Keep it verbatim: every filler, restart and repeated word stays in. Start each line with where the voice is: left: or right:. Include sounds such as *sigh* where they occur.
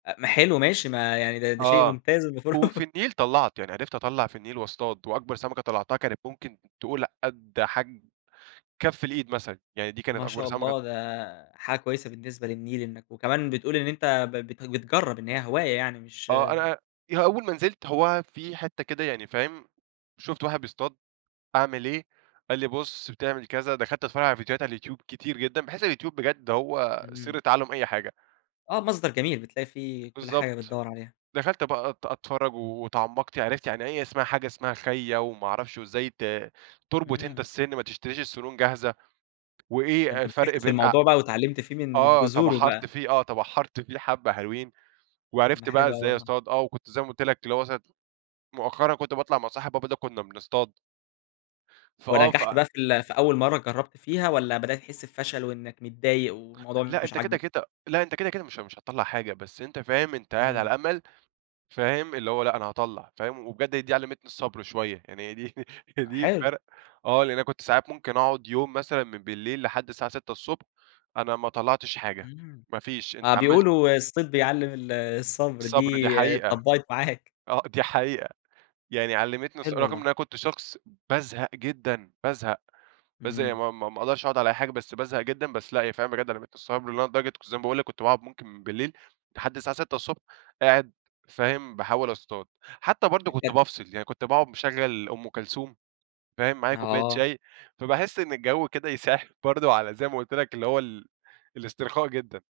left: أ ما حلو ماشي ما يعني ده ده شيء
right: آه
left: ممتاز المفروض.
right: وفي
left: *chuckles*
right: النيل طلَّعت، يعني عرفت أطلَّع في النيل واصطاد، وأكبر سمكة طلَّعتها كانت ممكن تقول قد حجم كف الإيد مثلًا يعني دي كانت
left: ما
right: أكبر
left: شاء
right: سمكة
left: الله ده حاجة كويسة بالنسبة للنيل إنك وكمان بتقول إن أنت ب بت بتجرب إن هي هواية يعني مش
right: آه أنا ي أول ما نزلت هو في حتة كده يعني فاهم شُفت واحد بيصطاد، أعمل إيه، قال لي بُص بتعمل كذا دخلت اتفرج على فيديوهات على اليوتيوب كتير جدًا. باحس اليوتيوب بجد هو سر
left: اهم.
right: تعلم أي حاجة.
left: آه مصدر جميل بتلاقي فيه كل حاجة
right: بالضبط.
left: بتدوَّر عليها.
right: دخلت بقى أت أتفرج واتعمقت عرفت يعني أي اسمها حاجة اسمها خيَّا، وما أعرفش وإزاي ت تُربط أنت
left: إمم.
right: السن ما تشتريش السنون جاهزة.
left: ده
right: وإيه
left: أنت
right: الفرق
left: مسكت في
right: بين أ
left: الموضوع بقى، واتعلمت فيه من من
right: آه
left: جذوره
right: تبحرت
left: بقى.
right: فيه، آه تبحرت فيه حبَّة حلوين،
left: ده
right: وعرفت بقى
left: حلو أوي
right: إزاي
left: والله.
right: أصطاد آه وكنت زي ما قُلت لك اللي هو مثلًا مؤخرًا كنت باطلع مع صاحب بابا ده كنا بنصطاد. فآه ف
left: ونجحت بقى في ال في أول مرة جربت فيها، والّا بدأت تحس بفشل وإنك متضايق، والموضوع
right: لأ
left: مش
right: أنت كده
left: عاجبك؟
right: كده لأ أنت كده كده مش مش هتطلَّع حاجة، بس أنت فاهم أنت قاعد
left: إمم.
right: على أمل فاهم اللي هو لأ أنا هاطلَّع فاهم، وبجد دي علمتني الصبر شوية. يعني هي دي هي دي
left: حلو.
right: فرق آه لإن أنا كنت ساعات ممكن أقعد يوم مثلًا من بالليل لحد الساعة ستة الصبح أنا ما طلعتش حاجة!
left: امم.
right: ما فيش.
left: آه
right: أنت عملت
left: بيقولوا الصيد بيعلم ال الصبر
right: الصبر دي
left: دي
right: حقيقة،
left: اتطبقت معاك.
right: آه دي حقيقة. يعني علمتني الص
left: حلو
right: رغم إن
left: والله.
right: أنا كنت شخص بازهق جدًا، بازهق، بازهق
left: إمم.
right: ما ما ما أقدرش أقعد على أي حاجة، بس بازهق جدًا. بس لأ هي فعلًا بجد علمتني الصبر اللي هو لدرجة كنت زي ما باقول لك كنت باقعد ممكن من بالليل لحد الساعة ستة الصبح قاعد فاهم، باحاول أصطاد. حتى برضه كنت
left: *unintelligible*
right: بافصل، يعني كنت باقعد مشغّل أم كلثوم فاهم، معايا كوباية
left: آه.
right: شاي فباحس إن الجو كده يساعد برضه على زي ما قُلت لك اللي هو ال الاسترخاء جدًا.